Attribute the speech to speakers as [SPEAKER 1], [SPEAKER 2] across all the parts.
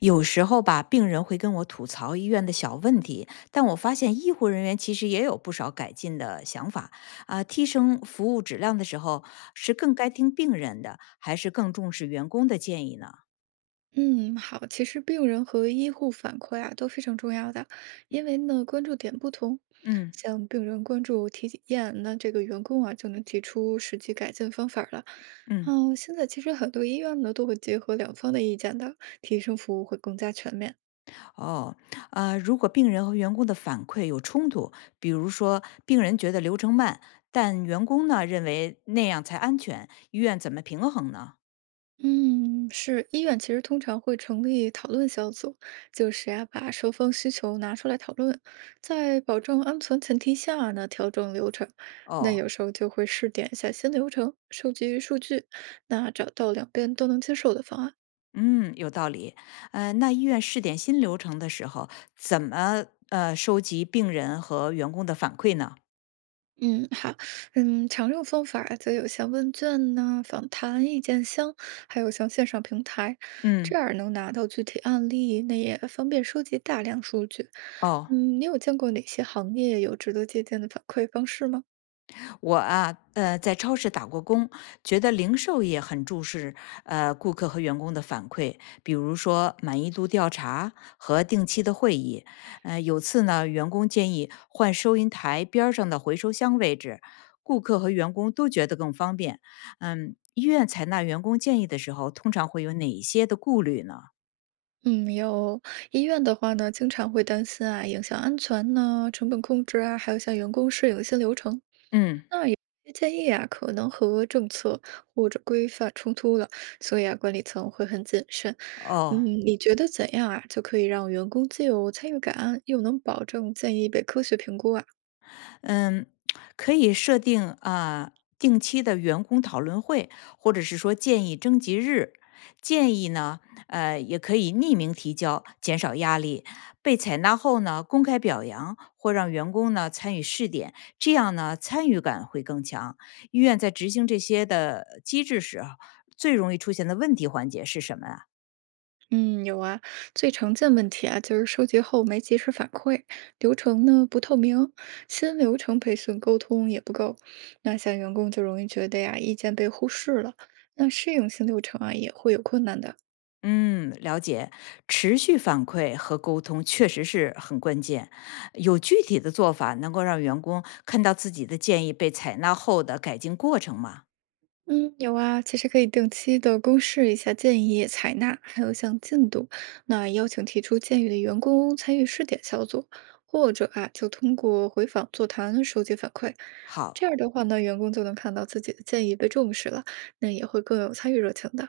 [SPEAKER 1] 有时候吧，病人会跟我吐槽医院的小问题，但我发现医护人员其实也有不少改进的想法啊。提升服务质量的时候，是更该听病人的，还是更重视员工的建议呢？
[SPEAKER 2] 嗯，好，其实病人和医护反馈啊都非常重要的，因为呢关注点不同，
[SPEAKER 1] 嗯
[SPEAKER 2] 像病人关注体验，那这个员工啊就能提出实际改进方法儿了。
[SPEAKER 1] 嗯，
[SPEAKER 2] 嗯，现在其实很多医院呢都会结合两方的意见的，提升服务会更加全面。
[SPEAKER 1] 哦，啊，如果病人和员工的反馈有冲突，比如说病人觉得流程慢，但员工呢认为那样才安全，医院怎么平衡呢？
[SPEAKER 2] 嗯，是，医院其实通常会成立讨论小组，就是啊，把双方需求拿出来讨论，在保证安全前提下呢，调整流程。那
[SPEAKER 1] 哦，
[SPEAKER 2] 有时候就会试点一下新流程，收集数据，那找到两边都能接受的方案。
[SPEAKER 1] 嗯，有道理。那医院试点新流程的时候，怎么收集病人和员工的反馈呢？
[SPEAKER 2] 嗯，好，嗯，常用方法则有像问卷呐、访谈、意见箱，还有像线上平台，这
[SPEAKER 1] 嗯，
[SPEAKER 2] 样能拿到具体案例，那也方便收集大量数据。
[SPEAKER 1] 哦，
[SPEAKER 2] 嗯，你有见过哪些行业有值得借鉴的反馈方式吗？
[SPEAKER 1] 我啊，在超市打过工，觉得零售业很重视顾客和员工的反馈，比如说满意度调查和定期的会议。有次呢，员工建议换收银台边儿上的回收箱位置，顾客和员工都觉得更方便。嗯，医院采纳员工建议的时候，通常会有哪一些的顾虑呢？
[SPEAKER 2] 嗯，有。医院的话呢，经常会担心啊，影响安全呢、成本控制啊，还有像员工适应新流程。
[SPEAKER 1] 嗯，
[SPEAKER 2] 这建议啊，可能和政策或者规范冲突了，所以啊，管理层会很谨慎。嗯，
[SPEAKER 1] 哦，
[SPEAKER 2] 你觉得怎样啊，就可以让员工既有参与感，又能保证建议被科学评估啊？
[SPEAKER 1] 嗯，可以设定啊、定期的员工讨论会，或者是说建议征集日。建议呢，也可以匿名提交，减少压力。被采纳后呢，公开表扬或让员工呢参与试点，这样呢参与感会更强。医院在执行这些的机制时啊，最容易出现的问题环节是什么啊？
[SPEAKER 2] 嗯，有啊，最常见问题啊，就是收集后没及时反馈，流程呢不透明，新流程培训沟通也不够，那像员工就容易觉得呀，意见被忽视了，那适应新流程啊也会有困难的。
[SPEAKER 1] 嗯，了解。持续反馈和沟通确实是很关键。有具体的做法能够让员工看到自己的建议被采纳后的改进过程吗？
[SPEAKER 2] 嗯，有啊，其实可以定期的公示一下建议采纳，还有像进度，那邀请提出建议的员工参与试点小组，或者啊，就通过回访座谈收集反馈。这
[SPEAKER 1] 好，
[SPEAKER 2] 样的话呢，员工就能看到自己的建议被重视了，那也会更有参与热情的。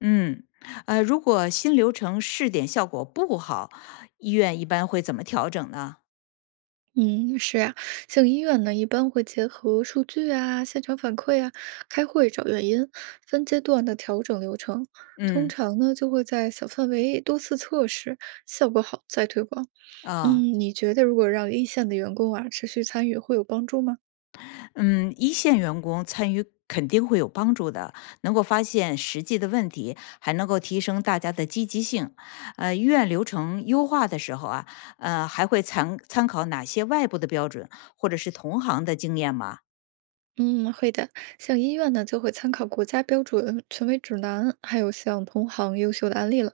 [SPEAKER 1] 嗯，如果新流程试点效果不好，医院一般会怎么调整呢？
[SPEAKER 2] 嗯，是啊，像医院呢，一般会结合数据啊、现场反馈啊、开会找原因，分阶段的调整流程。通
[SPEAKER 1] 嗯，
[SPEAKER 2] 常呢，就会在小范围多次测试，效果好再推广。嗯，
[SPEAKER 1] 啊、
[SPEAKER 2] 你觉得如果让一线的员工啊持续参与，会有帮助吗？
[SPEAKER 1] 嗯，一线员工参与肯定会有帮助的，能够发现实际的问题，还能够提升大家的积极性。医院流程优化的时候啊，还会参考哪些外部的标准，或者是同行的经验吗？
[SPEAKER 2] 嗯，会的。像医院呢，就会参考国家标准、权威指南，还有像同行优秀的案例了。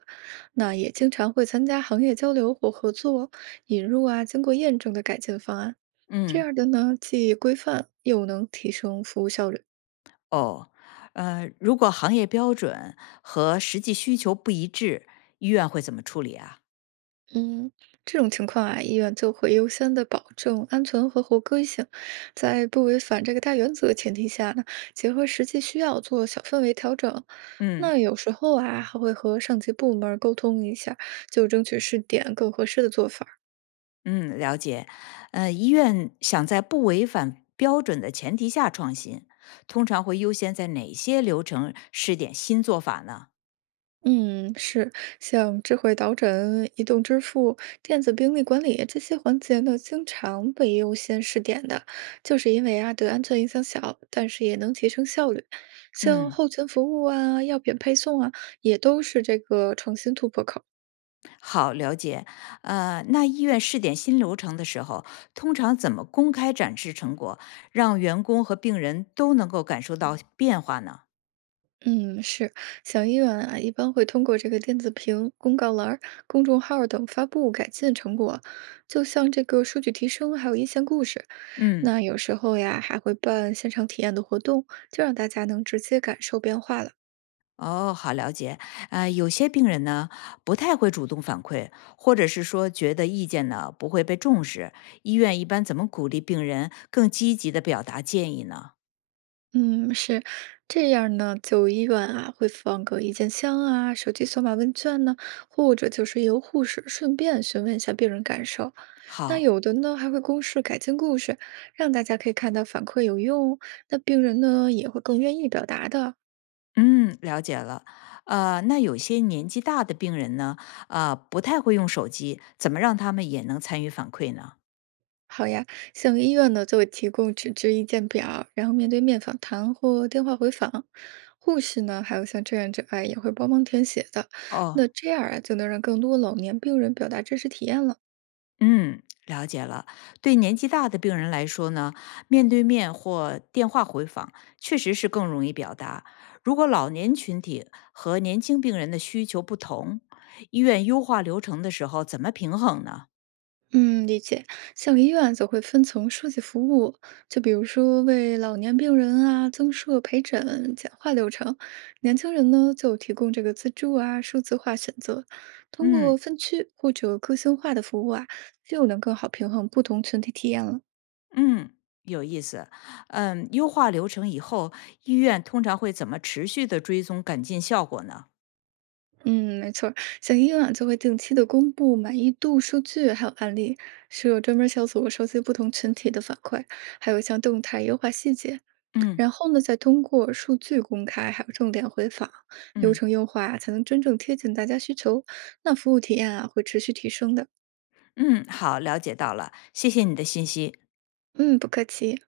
[SPEAKER 2] 那也经常会参加行业交流或合作，引入啊经过验证的改进方案。这
[SPEAKER 1] 嗯，
[SPEAKER 2] 样的呢，既规范又能提升服务效率。
[SPEAKER 1] 哦，如果行业标准和实际需求不一致，医院会怎么处理啊？
[SPEAKER 2] 嗯，这种情况啊，医院就会优先的保证安全和合规性，在不违反这个大原则的前提下呢，结合实际需要做小范围调整。
[SPEAKER 1] 嗯。
[SPEAKER 2] 那有时候啊，还会和上级部门儿沟通一下，就争取试点更合适的做法。
[SPEAKER 1] 嗯，了解。医院想在不违反标准的前提下创新，通常会优先在哪些流程试点新做法呢？
[SPEAKER 2] 嗯，是，像智慧导诊、移动支付、电子病历管理这些环节呢，经常被优先试点的，就是因为啊，对安全影响小，但是也能提升效率。像
[SPEAKER 1] 嗯，
[SPEAKER 2] 后勤服务啊、药品配送啊，也都是这个创新突破口。
[SPEAKER 1] 好，了解。那医院试点新流程的时候，通常怎么公开展示成果，让员工和病人都能够感受到变化呢？
[SPEAKER 2] 嗯，是，像医院啊，一般会通过这个电子屏、公告栏儿、公众号儿等发布改进成果，就像这个数据提升，还有一线故事。
[SPEAKER 1] 嗯。
[SPEAKER 2] 那有时候呀，还会办现场体验的活动，就让大家能直接感受变化了。
[SPEAKER 1] 哦，好了解。啊、有些病人呢不太会主动反馈，或者是说觉得意见呢不会被重视。医院一般怎么鼓励病人更积极的表达建议呢？
[SPEAKER 2] 嗯，是这样呢。就医院啊，会放个意见箱啊、手机扫码问卷呢，或者就是由护士顺便询问一下病人感受。那
[SPEAKER 1] 好，
[SPEAKER 2] 有的呢，还会公示改进故事，让大家可以看到反馈有用，那病人呢也会更愿意表达的。
[SPEAKER 1] 嗯，了解了。那有些年纪大的病人呢，啊、不太会用手机，怎么让他们也能参与反馈呢？
[SPEAKER 2] 好呀，像医院呢就会提供纸质意见表，然后面对面访谈或电话回访。护士呢，还有像志愿者啊，也会帮忙填写的。那
[SPEAKER 1] 哦，
[SPEAKER 2] 这样啊，就能让更多老年病人表达真实体验了。
[SPEAKER 1] 嗯，了解了。对年纪大的病人来说呢，面对面或电话回访确实是更容易表达。如果老年群体和年轻病人的需求不同，医院优化流程的时候怎么平衡呢？
[SPEAKER 2] 嗯，理解。像医院则会分层设计服务，就比如说为老年病人啊增设陪诊、简化流程；年轻人呢就提供这个自助啊、数字化选择。通过
[SPEAKER 1] 嗯
[SPEAKER 2] 分区或者个性化的服务啊，就能更好平衡不同群体体验了。
[SPEAKER 1] 嗯，有意思。嗯，优化流程以后，医院通常会怎么持续的追踪改进效果呢？
[SPEAKER 2] 嗯，没错儿，像医院啊就会定期的公布满意度数据，还有案例，是有专门儿小组收集不同群体的反馈，还有像动态优化细节。
[SPEAKER 1] 嗯
[SPEAKER 2] 然后呢，再通过数据公开还有重点回访、流
[SPEAKER 1] 嗯
[SPEAKER 2] 程优化啊才能真正贴近大家需求。那服务体验啊，会持续提升的。
[SPEAKER 1] 嗯，好，了解到了，谢谢你的信息。
[SPEAKER 2] 嗯，不客气。